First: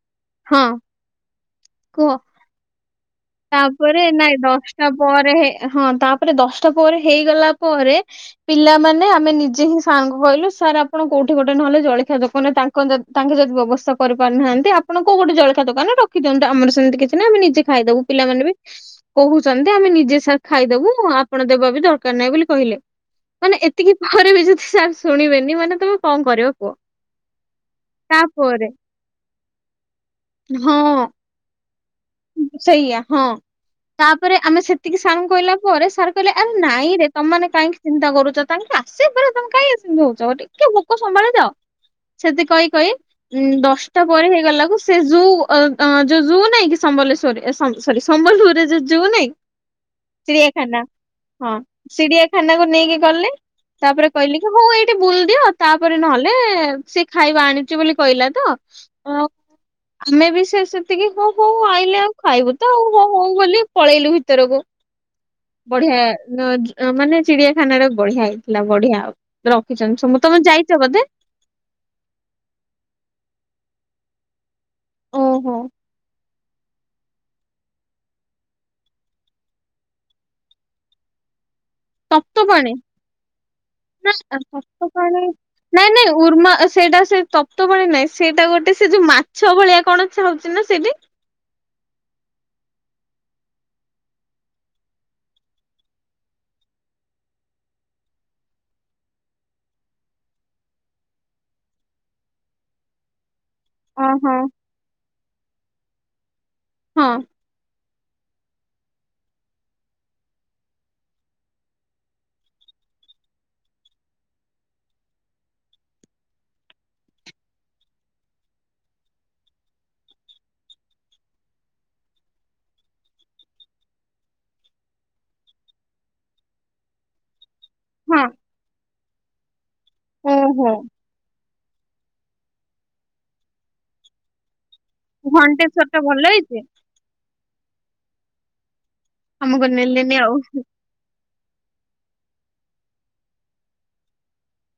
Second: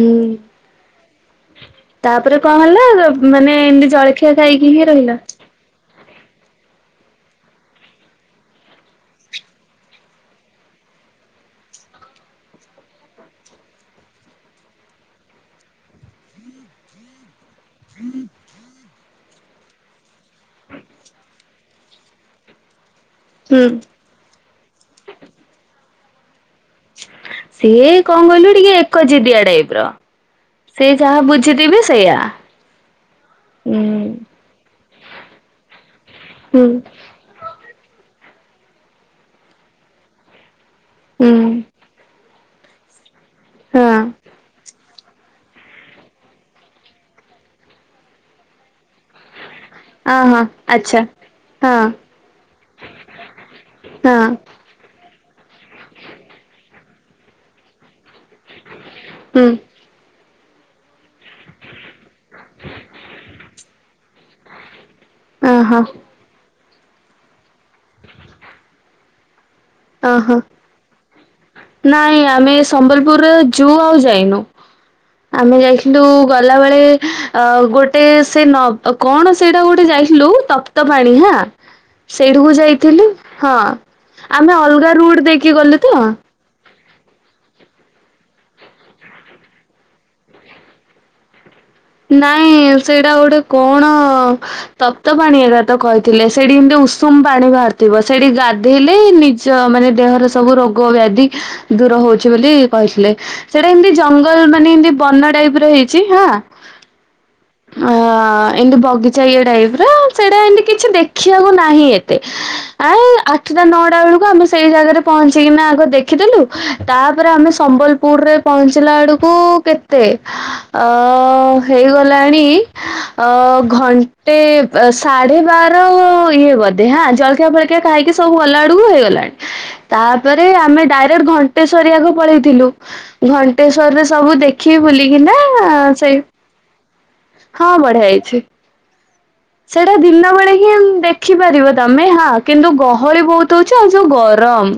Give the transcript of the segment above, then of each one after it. ହୁଁ ହଁ। କୁହ ତା'ପରେ କଣ ହେଲା ଅବ୍ ତା'ପରେ ନାଇଁ, ଦଶଟା ପରେ ହେ, ହଁ ତା'ପରେ ଦଶଟା ପରେ ହେଇଗଲା ପରେ ପିଲାମାନେ ଆମେ ନିଜେ ହିଁ, ସାର୍ ଙ୍କୁ କହିଲୁ, ସାର୍ ଆପଣ କୋଉଠି ଗୋଟେ ନହେଲେ ଜଳିଖଆ ଦୋକାନରେ ତାଙ୍କ ଯଦ୍ ତାଙ୍କେ ଯଦି ବ୍ୟବସ୍ଥା କରିପାରୁନାହାଁନ୍ତି, ଆପଣ କୋଉ ଗୋଟ ଜଖ ଦୋକାନ ରଖିଦିଅନ୍ତୁ? ଆମର ସେମତି କିଛି ନାହିଁ ଆମେ ନିଜେ ଖାଇଦବୁ। ପିଲାମାନେ ବି କହୁଛନ୍ତି, ଆମେ ନିଜେ ସାର୍ ଖାଇଦବୁ ଆପଣ ଦେବା ବି ଦରକାର ନାହିଁ ବୋଲି କହିଲେ। ମାନେ ହୁଁ। ଏତିକି ପରେ ବି ଯଦି ସାର୍ ଶୁଣିବେନି। ମାନେ ତମେ କଣ କରିବ କୁହ? ସିଏ କଣ କହିଲୁ! ତାପରେ ଟିକେ ଏକ ଜିଦିଆ ଟାଇପ୍ ର। ହଁ ସେ ଯାହା ବୁଝିଥିବେ, ସେଇୟା ସେଇଆ ହଁ ହୁଁ। ତାପରେ ଆମେ ସେତିକି ସାର୍ଙ୍କୁ କହିଲା ପରେ ସାର୍ କହିଲେ ଆରେ ହୁଁ ନାଇଁରେ ତମମାନେ କାହିଁକି ଚିନ୍ତା କରୁଛ। ତାଙ୍କେ ଆସେ ପରେ ତମେ କାଇଁ ସିମ୍ ହଉଛ ଗୋଟେ। ଟେ ଭୋକ ହୁଁ ସମ୍ଭାଳିଦଅ। ସେତି କହି କହି ଉଁ ହଁ ଦଶଟା ପରେ ହେଇଗଲା କୁ ସେ ଯୋଉ ଅ-ଅଁ ଯଉ ଜୁ ନାଇଁ କି! ସମ୍ବଲେଶ୍ଵରୀ ସ-ସରୀ ସମ୍ବଲପୁରରେ ଯଉ ଜୁ ନାଇଁ। ଅ ହଁ ଚିଡିଆଖାନା ଆଚ୍ଛା। ହଁ, ସିଡିଆଖାନାକୁ ନେଇକି ଗଲେ, ତା'ପରେ ହଁ କହିଲି କି ହଉ ଏଇ ଟିଏ ବୁଲ୍ ଦିଅ। ତା'ପରେ ନହେଲେ ସିଏ ଖାଇବା ଆଣିଛି ବୋଲି କହିଲା ତ ଅ- ହୁଁ ଆମେ ବି ସେ-ସେତିକି ହଉ ହଉ ଆଇଲେ ଆଉ ଖାଇବୁ ତ ଆଉ। ହଉ ହଉ ବୋଲି ପଳେଇଲୁ ଭିତରକୁ। ହ ବଢିଆ! ଯ ଯ ମାନେ, ଚିଡିଆଖାନାଟା ବଢିଆ ହେଇଥିଲା, ବଢିଆ ଆଉ। ରଖିଛନ୍ତି। ସମୁ ଓହୋ। ତମେ ଯାଇଛ ବଧେ! ନାଇଁ, ଆମେ ସମ୍ବଲପୁରରେ ଯୁ ଆଉ ଯାଇନୁ। ଓହୋ ଆମେ ଯାଇ କିନ୍ତୁ, ଗଲାବେଳେ ଅ ଗୋଟେ ସେ ନ କଣ ସେଇଟା ଗୋଟେ ଯାଇଥିଲୁ? ତ ତପ୍ତପାଣି ହାଁ, ସେଇଠିକୁ ଯାଇଥିଲି। ହଁ ନାଁ ଆମେ ଅଲଗା ରୁଟ ତପ୍ତପାଣି, ଦେଇକି ଗଲୁ ତ ନାଇଁ ନାଇଁ ଉର୍ମା ଅ ସେଇଟା ସେ ତପ୍ତପାଣି ନାଇଁ। ସେଇଟା ଗୋଟେ ସେ ଯୋଉ ମାଛ ଭଳିଆ କଣ ଛାଉଛି ନା ସେଇଠି? ନାଇଁ ସେଇଡ଼ା ଗୋଟେ କଣ? ତପ୍ତପାଣି ଏକା ତ କହିଥିଲେ, ସେଡ଼ି ଏମିତି ଉଷୁମ ପାଣି ବାହାରିଥିବ, ସେଡ଼ି ଗାଧେଇଲେ ନିଜ୍ ଚ ମାନେ ଦେହର ସବୁ ରୋଗ ବ୍ୟାଧି ଦୂର ହଉଛି ବୋଲି କହିଥିଲେ। ସେଇଟା ହେମିତି ଓହୋ ଜଙ୍ଗଲ ମାନେ, ଏମିତି ବନ ଟାଇପ୍ ର ହେଇଛି, ହାଁ। ହଁ। ଆଁ-ଅ। ଅଁ ଏମିତି ବଗିଚା ଇଏ ଟାଇପ୍ ର, ସେଟା ଏମିତି କିଛି ଦେଖିବାକୁ ନାହିଁ ଏତେ। ଆଉ ଆଠଟା ନଅଟା ବେଳକୁ ଆମେ ସେଇ ଜାଗାରେ ପହଞ୍ଚିକିନା, ଆଗ ଦେଖିଦେଲୁ, ତା'ପରେ ଆମେ ସମ୍ବଲ ପୁର୍ ରେ ପହଞ୍ଚିଲା ଅଳକୁ କେତେ? ଅ ଅ-ଅ ହେଇଗଲାଣି ଅ ଘଣ୍ଟେ, ସାଢେ ବାର ଇଏ ବୋଧେ ହାଁ ଜଳଖିଆ ଫଳଖିଆ ଖାଇକି, ସବୁ ଗଲା ଆଡକୁ ହେଇଗଲାଣି। ତା'ପରେ ହଁ ଆମେ ଡ଼ାଏଟ୍ ଘଣ୍ଟେଶ୍ଵରୀ ଆଗ ପଳେଇଥିଲୁ। ଘଣ୍ଟେଶ୍ଵରୀରେ ସବୁ ଦେଖିକି ବୁଲିକିନା-ଆ ଘଣ୍ଟେଶ୍ଵର ଟା ଭଲ ହେଇଛି। ହଁ ବଢିଆ ହେଇଛି ଆମକୁ ସେଟା ନେଲେନି ଦିନ ଆଉ ବେଳେ ହିଁ ଦେଖ ଦେଖିପାରିବ ତମେ ହଁ କିନ୍ତୁ ଗହଳି ବହୁତ ହଉଛି ଆଉ ଯଉ ଗରମ।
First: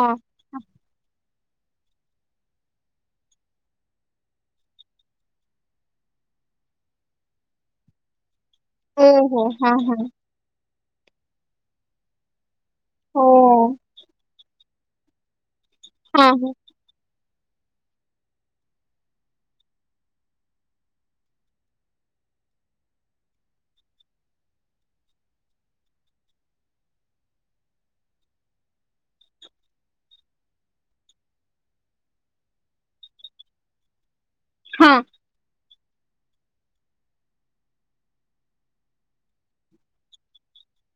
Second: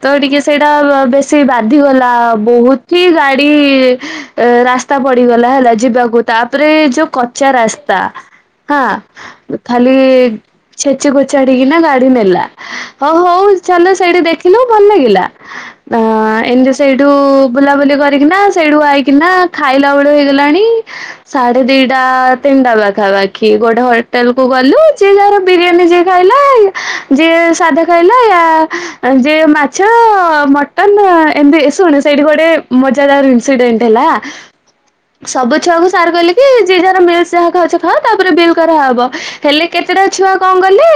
ତ ଟିକେ ସେଇଟା ବେଶୀ ସେ ବାଧି ଗଲା ବହୁତ ହି ଗାଡି ରାସ୍ତା ରାସ୍ତା ପଡିଗଲା ହେଲା ଯିବାକୁ ତାପରେ ଯୋଉ କଚା ରାସ୍ତା। ଓହୋ ହଁ ହଁ ଖାଲି ହଁ ଛେଚି କୋଚାଡିକିନା ଗାଡି ନେଲା। ହଉ ଓ ହଉ ଚାଲ ସେଇଠି ଦେଖିଲୁ ଭଲ ଲାଗିଲା ହଁ ଏମିତି ସେଇଠୁ ବୁଲାବୁଲି କରିକିନା ସେଇଠୁ ଆଇକିନା ଖାଇଲା ବେଳ ହେଇଗଲାଣି ସାଢେ ଦିଟା ତିନିଟା ପାଖାପାଖି ଗୋଟେ ହୋଟେଲ କୁ ଗଲୁ ଯିଏ ଯାହାର ବିରିୟାନୀ ଯିଏ ଖାଇଲା ଯିଏ ସାଧା ଖାଇଲା ୟା ଯିଏ ମାଛ ମ ତ ଏମିତି ଶୁଣ ସେଇଠି ଗୋଟେ ମଜାଦାର ଇନ୍ସିଡେଣ୍ଟ ହେଲା ହଁ ସବୁ ଛୁଆକୁ ସାର କହିଲେ କି ଯିଏ ଯାହାର ମିଲ୍ସ ଯାହା ଖାଉଛି ଖାଅ ତାପରେ ବିଲ୍ କରାହବ ହେଲେ କେତେଟା ଛୁଆ କଣ କଲେ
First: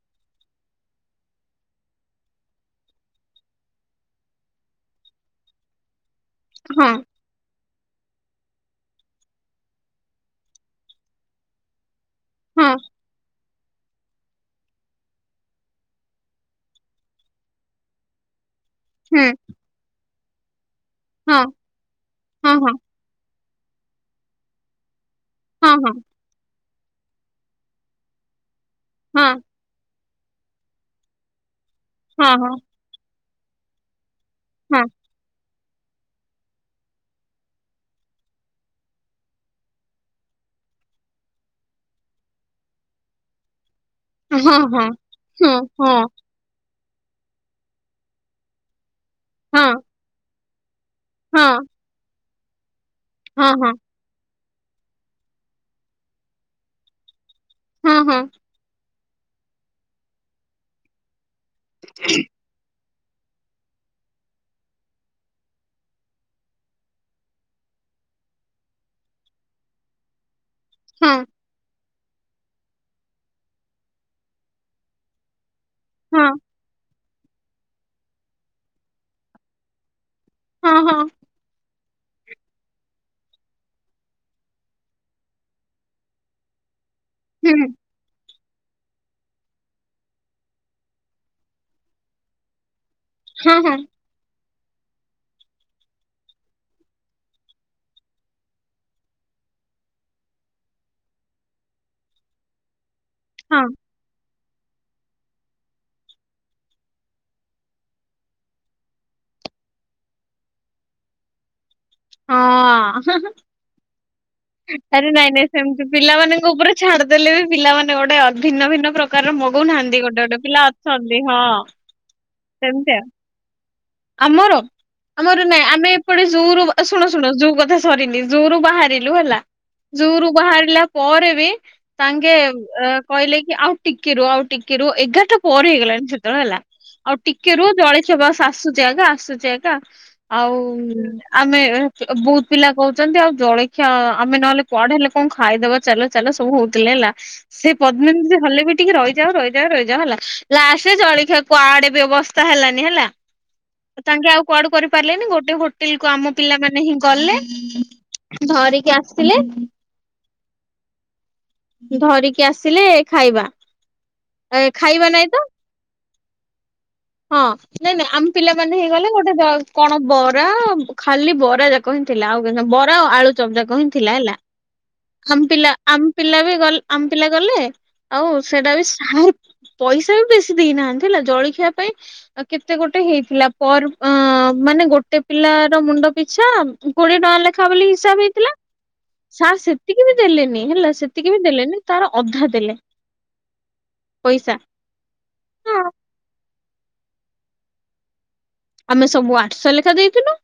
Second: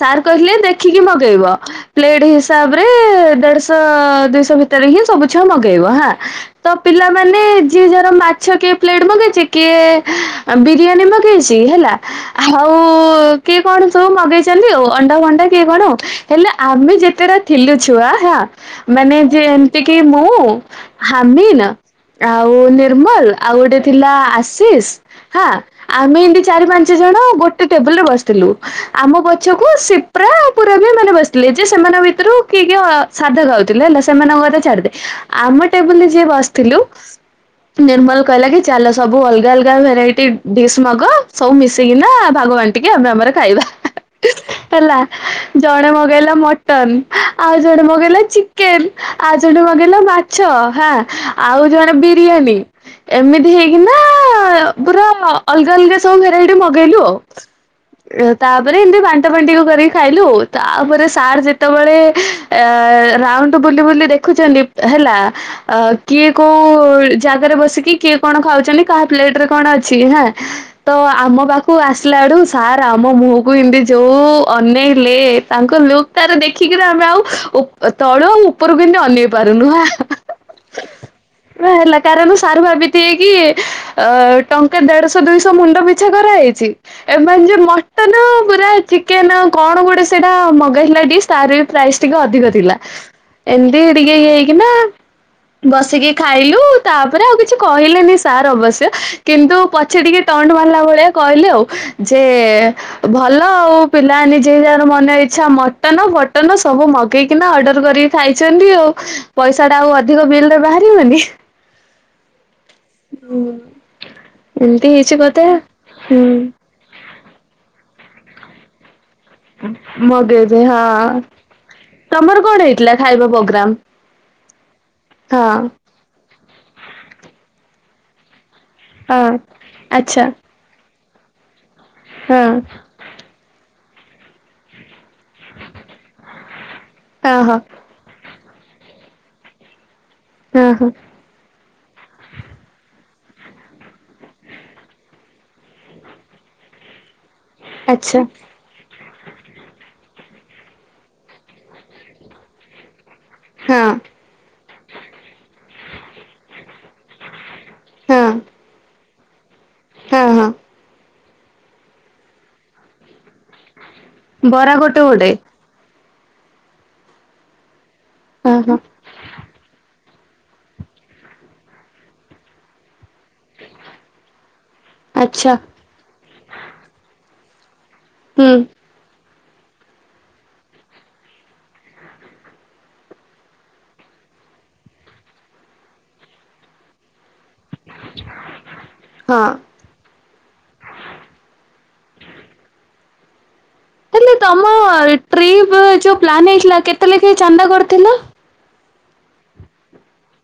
ସାର୍ କହିଲେ ଦେଖିକି ମଗେଇବ। ପ୍ଲେଟ ହିସାବରେ ଦେଢଶହ ଦୁଇଶହ ଭିତରେ ହିଁ ସବୁ ଛୁଆ ମଗେଇବ ହଁ। ତ ହଁ ପିଲାମାନେ ଯିଏ ଯାର ମାଛ କିଏ ପ୍ଲେଟ ମଗେଇଛି କିଏ ବିରିୟାନୀ ମଗେଇଛି ହେଲା ହଁ ଆଉ କିଏ କଣ ସବୁ ମଗେଇଛନ୍ତି ଆଉ ଅଣ୍ଡା ଭଣ୍ଡା କିଏ କଣ ହେଲେ ଆମେ ଯେତେଟା ଥିଲୁ ଛୁଆ ହଁ ମାନେ ହଁ ଯେମିତିକି ମୁଁ ହଁ ହାମିିନ। ହଁ ହଁ ଆଉ ହଁ ନିର୍ମଲ ଆଉ ଗୋଟେ ଥିଲା ଆଶିଷ ହାଁ ହଁ ହଁ ଆମେ ଏମିତି ଚାରି ପାଞ୍ଚ ପାଞ୍ଚ ଜଣ ଗୋଟେ ଟେବୁଲ ରେ ବସିଥିଲୁ ଆମ ପଛକୁ ସିପ୍ରା ଆଉ ପୁରବି ଏଇମାନେ ବସି ଥିଲେ ଯେ ସେମାନଙ୍କ ଭିତରୁ ହଁ ହଁ କିଏ ହଁ କିଏ ସାଧା ଖାଉଥିଲେ ହେଲା ସେମାନଙ୍କ କଥା ଛାଡିଦେ। ଆମ ଟେବୁଲରେ ଯିଏ ବସିଥିଲୁ। ନିର୍ମଲ କହିଲା କି ଚାଲ ସବୁ ଅଲଗା ଅଲଗା ଭେରାଇଟି ଡିସ୍ ମଗାଅ ସବୁ ମିଶିକିନା ଭାଗବାଣ୍ଟି ଟିକେ ଆମେ ଆମର ଖାଇବା ହଁ ହଁ ହେଲା ଜଣେ ହଁ ମଗେଇଲା ମ ମଟନ ଆଉ ଜଣେ ମଗେଇଲା ଚିକେନ ଆଉ ଜଣେ ହଁ ମଗେଇଲା ମାଛ ହାଁ ହଁ ଆଉ ଜଣେ ବିରିୟାନୀ ଏମିତି ହଁ ହେଇକିନା ନା ପୁରା ଅଲଗା ଅଲଗା ସବୁ ଭେରାଇଟି ମଗେଇଲୁ ଆଉ। ହଁ ହଁ ହଁ ହଁ ତାପରେ ଏମିତି ବାଣ୍ଟପେଣ୍ଟିକୁ କରିକି ଖାଇଲୁ ତାପରେ ସାର ଯେତେବେଳେ [inaudible] ଏ ରାଉଣ୍ଡ ବୁଲି ବୁଲି ଦେଖୁଛନ୍ତି ହେଲା କିଏ କୋଉ ଜାଗାରେ ବସିକି କିଏ କଣ ଖାଉଛନ୍ତି କାହା ପ୍ଲେଟ ରେ କଣ ଅଛିଁ ହେଁ ହଁ ଆମ ପାଖକୁ ଆ ଆସିଲା ବେଳୁ ସାର୍ ଆମ ମୁହଁକୁ ଏମିତି ଯେଉଁ ଅନେଇ ଲେ। ତାଙ୍କ ଲୁକ୍ ହଁ ତାର ଦେଖିକିରି ଆମେ ଆଉ ତଳୁ ଆଉ ଉପରକୁ କେମତି ଅନେଇ ପାରୁନୁ। ହଁ ହଁ ବା ହେଲା କାରଣ ସାର ଭାବି ଥିବେକି ଟଙ୍କା ଦେଢଶହ ଦୁଇଶହ ମୁଣ୍ଡ ପିଛା କରାହେଇଛି। ଏମାନ ହୁଁ ଯୋଉ ମ ତ ପୁରା ଚିକେନ କଣ ଗୋଟେ ସେଇଟା ମଗେଇଥିଲା ଟିକ ତାର ବି ପ୍ରାଇସ୍ ଟିକେ ଅଧିକ ଥିଲା। ହଁ ହଁ ଏମତି ଟିକେ ଇଏ ହେଇକି ନା ବସିକି ଖାଇଲୁ। ତାପରେ ଆଉ କିଛି କହିଲେନି ସାର୍ ଅବଶ୍ୟ କିନ୍ତୁ ପଛେ ଟିକେ ତଣ୍ଟ ମାରିଲା ଭଳିଆ କହିଲେ ଆଉ। ଯେ ଭଲ ହଁ ଆଉ। ପିଲା ନିଜେ ଯାର ମନ ଇଚ୍ଛା ମଟନ ଫଟନ ସବୁ ମଗେଇକିନା ଅର୍ଡର କରିକି ଖାଇଛନ୍ତି ଆଉ। ପଇସାଟା ଆଉ ଅଧିକ ବିଲରେ ବାହାରିବନି। ହଁ ହେଁ ହେଁ ଏମିତି ଆରେ ହେଇଛି ନାଇଁ ବୋଧେ ନାଇଁ ସେମତି ହୁଁ ପିଲାମାନଙ୍କ ଉପରେ ଛାଡିଦେଲେ ବି ପିଲାମାନେେ ଗୋଟେ ଭିନ୍ନ ଭିନ୍ନ ପ୍ରକା ପ୍ରକାରର ମଗୁନାହାନ୍ତି ଗୋଟେ ଗୋଟେ ପିଲା ଅଛନ୍ତି ହଁ ତମର କଣ ସେମିତି ହେଇଥିଲା ଆଉ ଖାଇବା ପ୍ରୋଗ୍ରାମ? ଆମର ଆମର ନାଇଁ ହଁ ଆମେ ଏପଟେ ଯୋଉରୁ ଶୁଣୁ ଶୁଣୁ ଯୋଉ କଥା ସରିନି ଜୁ ରୁ ବାହାର ହଁ ହେଲା ଆଚ୍ଛା ଜୁରୁ ବାହାରିଲା ପରେ ବି ତାଙ୍କେ ହଁ କହିଲେ କି ଆଉ ଟିକେ ରୁହ ଆଉ ଟିକେ ରୁହ। ଏଗାରଟା ପରେ ହେଇଗଲାଣି ସେତେବେଳେ ହେଲା ଆଉ ହଁ ଟିକେ ହଁ ର ଜଳେ ଆ ବସ ଆସୁଛି ଏକା ଆସୁଛି ଏକା। ଆଉ ହଁ ହଁ ଆମେ ବହୁତ ପିଲା କହୁଛନ୍ତି ଆଉ ଜଳଖିଆ ଆମେ ନହେଲେ କୁଆଡେ ହେଲେ କଣ ଖାଇଦବା ଚାଲ ଚାଲ ସବୁ ହଉଥିଲେ ହେଲା ସେ ପଦ୍ମିନ ଆଚ୍ଛା ଦି ହେଲେ ବି ଟିକେ ରହିଯାଉ ରହିଯାଉ ରହିଯାଉ ହେଲା। ଲାଷ୍ଟରେ ଜଳଖିଆ କୁଆଡେ ବି ଅବସ୍ଥା ହେଲାନି ହେଲା। ହଁ ଆେ ଆଉ କୁଆଡେ କରିପାରିଲେନି ଗୋଟେ ହୋଟେଲ କୁ ଆମ ପିଲାମାନୋନ ହିଁ ଗଲେ ହଁ ଧରିକି ଆସିଲେ ହଁ ହଁ ଧରିକି ଆସିଲେ ଖାଇବା। ବରା ଗୋଟେ ଖାଇବା ଗୋଟେ ନାଇଁ ତ ହଁ ନାଇଁ ନାଇଁ ଆମ ହଁ ପିଲାମାନେ ହଁ ହେଇଗଲେ ଗୋଟେ କଣ ବରା ଖାଲି ବରା ଯାକ ହିଁ ଥିଲା। ଆଉ କେ ବରା ଆଉ ଆଳୁ ଚାପ ଯାକ ହି ଥିଲା ହେଲା ଆମ ଆଚ୍ଛା ପିଲା ଆମ ପିଲା ବି ଗ ଆମ ପିଲା ଗଲେ ଆଉ ହୁଁ ସେଟା ବି ଆ ପଇସା ବି ବେଶୀ ଦେଇନାହାନ୍ତି। ହେଲା ଜଳଖିଆ ପାଇଁ କେତେ ଗୋଟେ ହେଇଥିଲା। ପର ମାନେ ଗୋଟେ ପିଲାର ମୁଣ୍ଡ ପିଛା କୋଡିଏ ଟଙ୍କା ଲେ ଖା ବୋଲି ହିସାବ ହେଇଥିଲା। ହଁ। ସାର୍ ସେ ସେତିକି ବି ଦେଲେନି ହେଲା ସେତିକି ବି ଦେଲେନି ତାର ଅଧା ଦେଲେ। ହେଲେ ପଇସା ତମ ଟ୍ରିପ ଯୋଉ ପ୍ଲାନ୍ ହେଇଥିଲା କେତେ ଲେଖା ଚାନ୍ଦା କରିଥିଲ? ଆମେ ସବୁ ଆଠଶହ ଲେଖା ଦେଇଥିଲୁ।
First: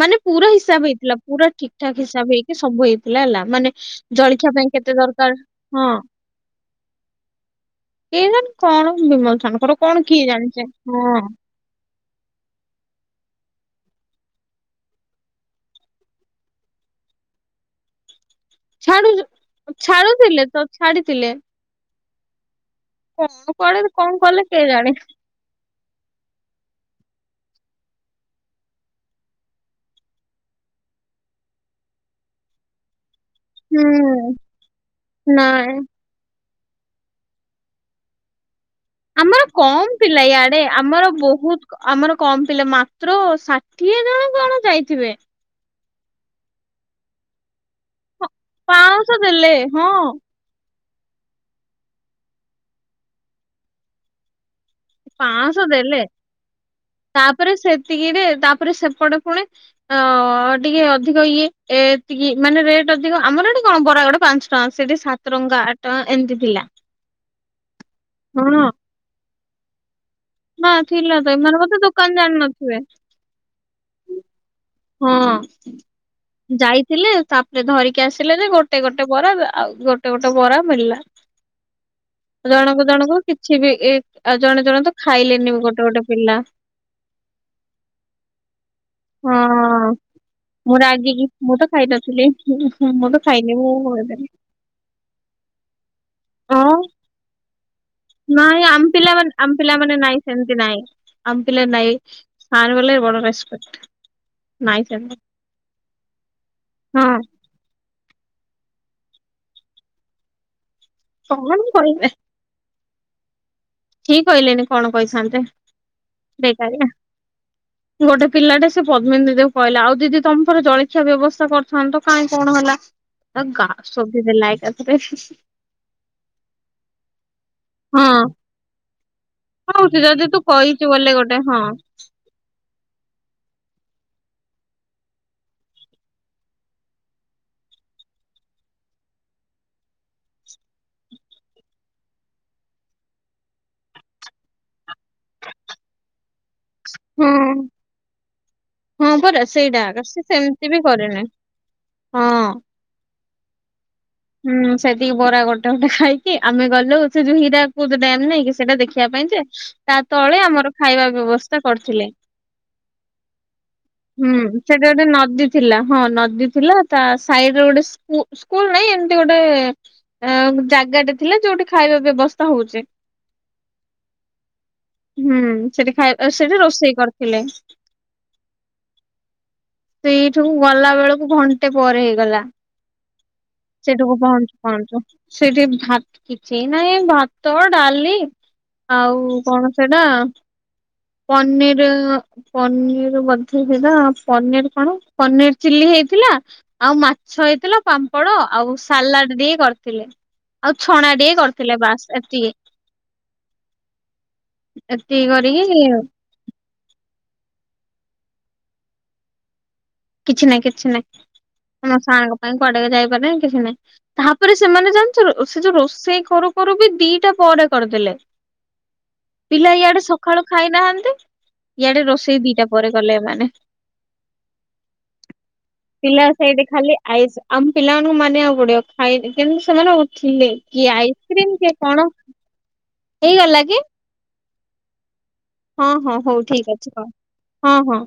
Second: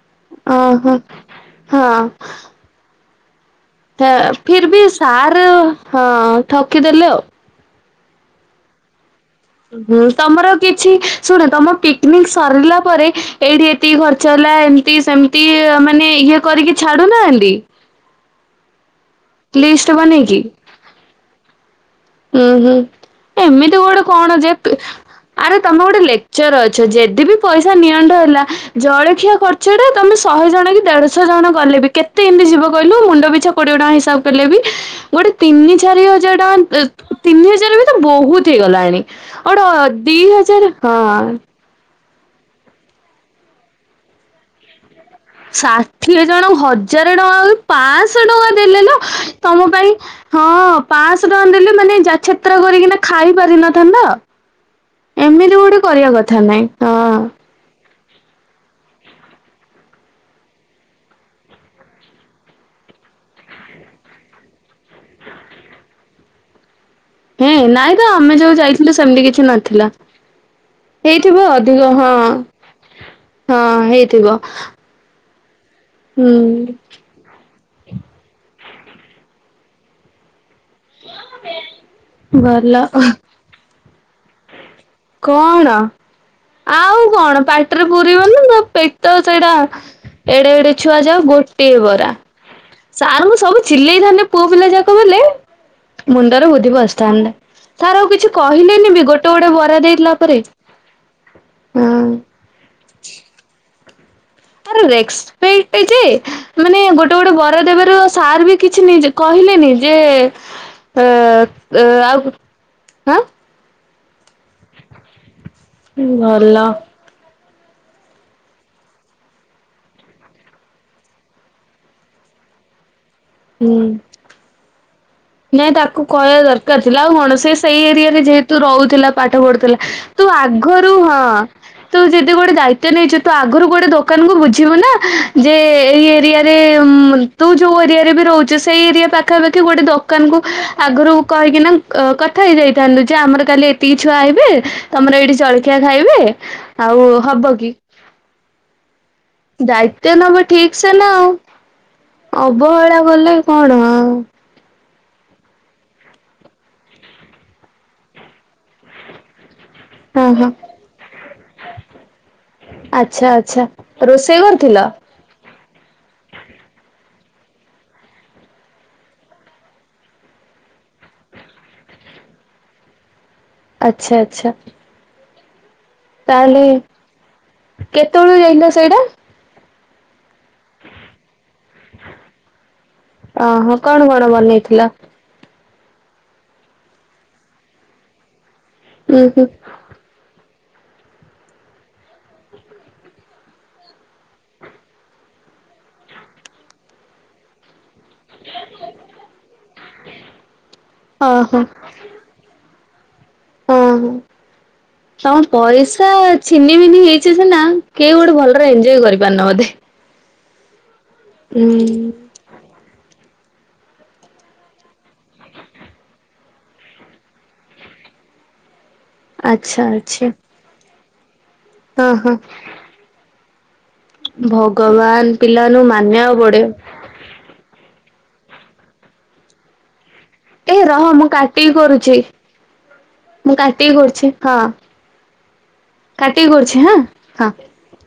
ମାନେ ପୁରା ହିସାବ ଓହୋ ହେଇଥିଲା ପୁରା ଠିକ ହଁ ଠାକ୍ ହିସାବ ହେଇକି ସବୁ ହେଇଥିଲା। ହେଲା ମାନେ ଜଳଖିଆ ପାଇଁ ଫିର ବି କେତେ ଦରକାର ସାର ହଁ ଠକିଦେଲେ ଆଉ। ଏଇ ଜଣ କଣ ବିମ୍ ହଁ ତମର କିଛି ଶୁଣ ତମ ପିକନିକ ସରିଲା ପରେ ଏଇଠି ଏତିକି ଖର୍ଚ୍ଚ ହେଲା ଏମିତି ସେମିତି ମାନେ ଇଏ କରିକି ଛାଡୁନାହାନ୍ତି? ଛାଡୁ ଲିଷ୍ଟ ବନେଇକି। ଛାଡୁଥିଲେ ତ ଛାଡିଥିଲେ। ଉଁ ହୁଁ କଣ ଏମିତି କୁଆଡେ ଗୋଟେ କଣ କଲେ ଯେ? କେଜାଣି ଆରେ ତମ ଗୋଟେ ଲେକ୍ଚର ଅଛ ଯଦି ବିି ପଇସା ନିଅଣ୍ଟ ହେଲା ଜଳଖିଆ ଖଚ ସେଟା ତମେ ଶହେ ଜଣ କି ଦେଢଶହ ଜଣ ଗଲେ ବି କେତେ ଏମିତି ଯିବ କହିଲୁ ମୁଣ୍ଡ ପିଛା କୋଡିଏ ଟଙ୍କା ହିସାବ ହୁଁ କଲେ ବି? ଗୋଟେ ନାଇଁ ତିନି ଚାରି ହାଜର ଟଙ୍କା ତିନି ହଜାର ବି ତ ବହୁତ ହେଇଗଲାଣି। ଆମର ଗୋଟେ କମ ଦି ପିଲଥିଲା ଇାଆଡେ ହଜାର ଆମର ହଁ ବହୁତ ଆମର କମ ପିଲା ମାତ୍ର ଷାଠିଏ ଜଣ କଣ ଯାଇଥିବେ। ଷାଠିଏ ଜଣ ହଜାର ଟଙ୍କାଉ ହଁ, ପାଞ୍ଚଶହ ଟଙ୍କା ଦେଲେ ଲ ପାଁଶହ ଦେଲେ ତମ ହଁ ପାଇଁ ହଁ ପାଞ୍ଚଶହ ଟଙ୍କା ଦେଲେ ମାନେ ଯାଛେତ୍ର କରିକିନା ଖାଇ ପାରିନଥାନ୍ତ ଏମିତି ପାଁଶହ ଗୋଟେ ଦେଲେ କରିବା କଥା ନାଇଁ ହଁ ତାପରେ ସେତିକିରେ ତାପରେ ସେପଟେ ପୁଣି ଅ ଟିକେ ଅଧିକ ଇଏ ଏତିକି ମାନେ ରେଟ ଅଧିକ ଆମର ଏଟେ କଣ ବରାଗଡେ ପାଞ୍ଚ ହ ସେଠି ସାତ ଟଙ୍କା ଆଠ ଟଙ୍କା ଏମିତି ଥିଲା। ହେଁ ନାଇଁ ତ ଆମେ ଯୋଉ ଯାଇଥିଲୁ ସେମିତି କିଛି ନଥିଲା। ନାଁ ଥିଲା ତ ହେଇଥିବ ଏମାନେ ବୋଧେ ଅଧିକ ହଁ ଦୋକାନ ଜାଣିନଥିବେ। ହଁ ହେଇଥିବ। ହଁ ହୁଁ। ଯାଇଥିଲେ। ତାପରେ ଧରିକି ଆସିଲେ ଯେ ଗୋଟେ ଗୋଟେ ବରା ଆଉ ଗୋଟେ ଗୋଟେ ବରା ମିଳିଲା। ଭଲ ଜଣ କୁ ଜଣକୁ କିଛି ବି ଏ ଆଉ ଜଣେ ଜଣ ତ ଖାଇଲେନି କଣ? ଗୋଟେ ଗୋଟେ ପିଲା। ଆଉ କଣ ପାଟିରେ ପୁରିବନି ତ ପେ ତ ସେଇଟା ହଁ। ଏଡେ ଏଡେ ମୁଁ ଛୁଆ ରାଗିକି ଯାଉ ମୁଁ ତ ଗୋଟିଏ ବରା। ଖାଇନଥିଲି ମୁଁ ତ ସାର୍ ଙ୍କୁ ଖାଇନି ସବୁ ମୁଁ ଚିଲେଇଥାନ୍ତେ କହିଦେଲି। ପୁଅ ପିଲା ଯାକ ବୋଲେ। ମୁଣ୍ଡାର ବୁଦ୍ଧି ହଁ ପସିଥାନ୍ତା। ସାର୍ ଆଉ କିଛି ନାଇଁ ଆମ କହିଲେନି ବି ଗୋଟେ ପିଲାମାନେ ଗୋଟେ ଆମ ବରା ପିଲାମାନେ ଦେଇଥିଲା ନାଇଁ ପରେ। ସେମିତି ନାଇଁ ଆମ ପିଲା ନାଇଁ। ସଣ ଗଲେ ବଡ ସ କର ତାର [inaudible] ଯେ ମାନେ ହଁ ଗୋଟେ ଗୋଟେ ବ ଦେବ ସାର୍ ବି କିଛି ନି କହିଲେନି ଯେ ଅ କଣ ଅ କହିବେ। ଆଉ ହଁ। କି କହିଲେନି କଣ କହିଥାନ୍ତେ ଭଲ [inaudible] ଗୋଟେ ପିଲାଟେ ସେ ପଦ୍ମିନୀ ଦିଦି କୁ କହିଲା ଆଉ ଯଦି ତମର ଜଳଖିଆ ବ୍ୟବସ୍ଥା କରିଥାନ୍ତ ତ କାହିଁ କଣ ହେଲା। ତ ଗାଁ ହୁଁ। ସବଜି ଦେଲା ଏକାଥରକେ। ନାଇଁ ତାକୁ କହିବା ଦରକାର ଥିଲା ଆଉ କଣ ସେ ସେଇ ଏରିଆ ହଁ ରେ ଯେହେତୁ ରହୁଥିଲା। ପାଠ ପଢୁଥିଲା ହଉଛି ତୁ ଯଦି କହିଛୁ ଆଗରୁ ବୋଲେ ହଁ। ଗୋଟେ ତୁ ଯଦି ଗୋଟେ ଦାୟିତଵ ନେଇଛୁ ତୁ ଆଗରୁ ଗୋଟେ ଦୋକାନ କ ବୁଝିବୁ ନା ଯେ ଏଇ ଏରିଆରେ ଉଁ ମ୍ ତୁ ଯୋଉ ଏରିଆରେ ବି ରହୁଛୁ ସେଇ ଏରିଆ ପାଖାପଖି ଗୋଟେ ଦ ଦୋକାନ କ ଆଗରୁ କହିକିନା କଥା ହେଇଯାଇଥାନ୍ତୁ ଯେ ଆମର କାଲି ଏତିକି ଛୁଆ ହେଇବେ। ତମର ଏଇଠି ଚଳଖିଆ ଖାଇବେ ଆଉ ହଁ ହବ କି? ହଁ ପରା। ସେଇଟା ଦାୟିତ୍ଵ ସେ ନବ ସେମିତି ଠିକ ବି ସେ ନା କରେନି ଆଉ ହଁ। ଅବହେଳା ବଲେ କଣ ଆଉ ହୁଁ ସେଠକି ବରା ଗୋଟେ ଗୋଟେ ଖାଇକି ଆମେ ଗଲୁ ସେ ଯୋଉଁ ହୀରାକୁଦୁ ଡମ୍ ନାଇଁକି ସେଇଟା ଦେଖିବା ପାଇଁ ଯେ। ତା ହଁ ତଳେ ହଁ ଆମର ଖାଇବା ବ୍ୟବସ୍ଥା କରିଥିଲେ। ଆଚ୍ଛା ଆଚ୍ଛା ହୁଁ ରୋଷେଇ ସେଟା କରିଥିଲ? ଗୋଟେ ନଦୀ ଥିଲା ହଁ ନଦୀ ଥିଲା ତା ସାଇଡରେ ଗୋଟେ ସ୍କୁଲ ନାଇଁ ଏମିତି ଗୋଟେ ଅ ଜାଗାଟେ ଥିଲା ଯୋଉଠି ଖାଇବା ବ୍ୟବସ୍ଥା ହଉଚି। ଆଚ୍ଛା ଆଚ୍ଛା। ହୁଁ ସେଠି ଖାଇ ସେଠି ରୋଷେଇ କରିଥିଲେ। କେତେବେଳକୁ ଯାଇଥିଲ ସେଇଟା? ସେଇଠୁ ଗଲା ବେଳକୁ ଘଣ୍ଟେ ପରେ ହେଇଗଲା। ଓହୋ କଣ ସେଇଠକୁ କଣ ପହଞ୍ଚୁ ବନେଇଥିଲ? ପହଞ୍ଚୁ। ସେଠି ଭାତ କିଛି ନାଇଁ ଭାତ ଡାଲି ଉୁଁ ଆଉ ହୁଁ କଣ ସେଟା ପନିର୍ ଅ ପନିର ବଧ ସେଧ ପନିର କଣ ପନିର ଚିଲ୍ଲି ହେଇଥିଲା। ଆଉ ମାଛ ହେଇଥିଲା। ପାମ୍ପଡ଼, ଆଉ ସାଲାଡ ଟିକେ କରିଥିଲି ଆଉ ଛଣା ଟେ ଓହୋ ହଁ କରିଥିଲି ବାସ୍ ଏତିି କି। ଅଁ, ହଁ ଏତିକି ତୋମ କରିକି ପଇସା ଛିନି ମିନି ହେଇଛି ସିନା କେହି ଗୋଟେ ଭଲରେ ଏନଞ୍ଜୟ୍ କରିପାରିନ ବୋଧେ? କିଛି ନାଇଁ କିଛି ନାଇ ହୁଁ ମୋ ସାଙ୍ଗ ପାଇଁ କୁଆଡେ ଯାଇପାରିଲିନି କିଛି ନାଇ। ତାହା ପରେ ସେମାନେ ଜାଣିଛ ରୋ-ସେ ଯୋଉ ରୋଷେଇ କରୁ କରୁ ବି ଦିଟା ପରେ କରିଦେଲେ। ପିଲା ଆଚ୍ଛା ଇଆଡେ ଆଚ୍ଛା ସକାଳୁ ଖାଇନାହାନ୍ତି, ଇଆଡେ ହଁ ହଁ। ରୋଷେଇ ଦିଟା ପରେ କଲେ ଏମାନେ। ଭଗବାନ ପିଲା ମାନଙ୍କୁ ମା ପିଲା ସେଇଠି ଖାଲି ଆଇସ୍ ଆମ ପିଲାମାନଙ୍କୁ ମାନିବାକୁ ପଡିବ ଖାଇ କିନ୍ତୁ ସେମାନେ ଉଠିଲେ ଏ କି ରହ ମୁଁ ଆଇସ୍କ୍ରିମ କାଟିକି କି କଣ କରୁଛି। ମୁଁ ହେଇଗଲା କି କାଟିକି କରୁଛି ହଁ। ହଁ, ହଁ ହଉ କାଟିକି ଠିକ କରୁଛି ଅଛି ହାଁ କର ହଁ, ହଁ।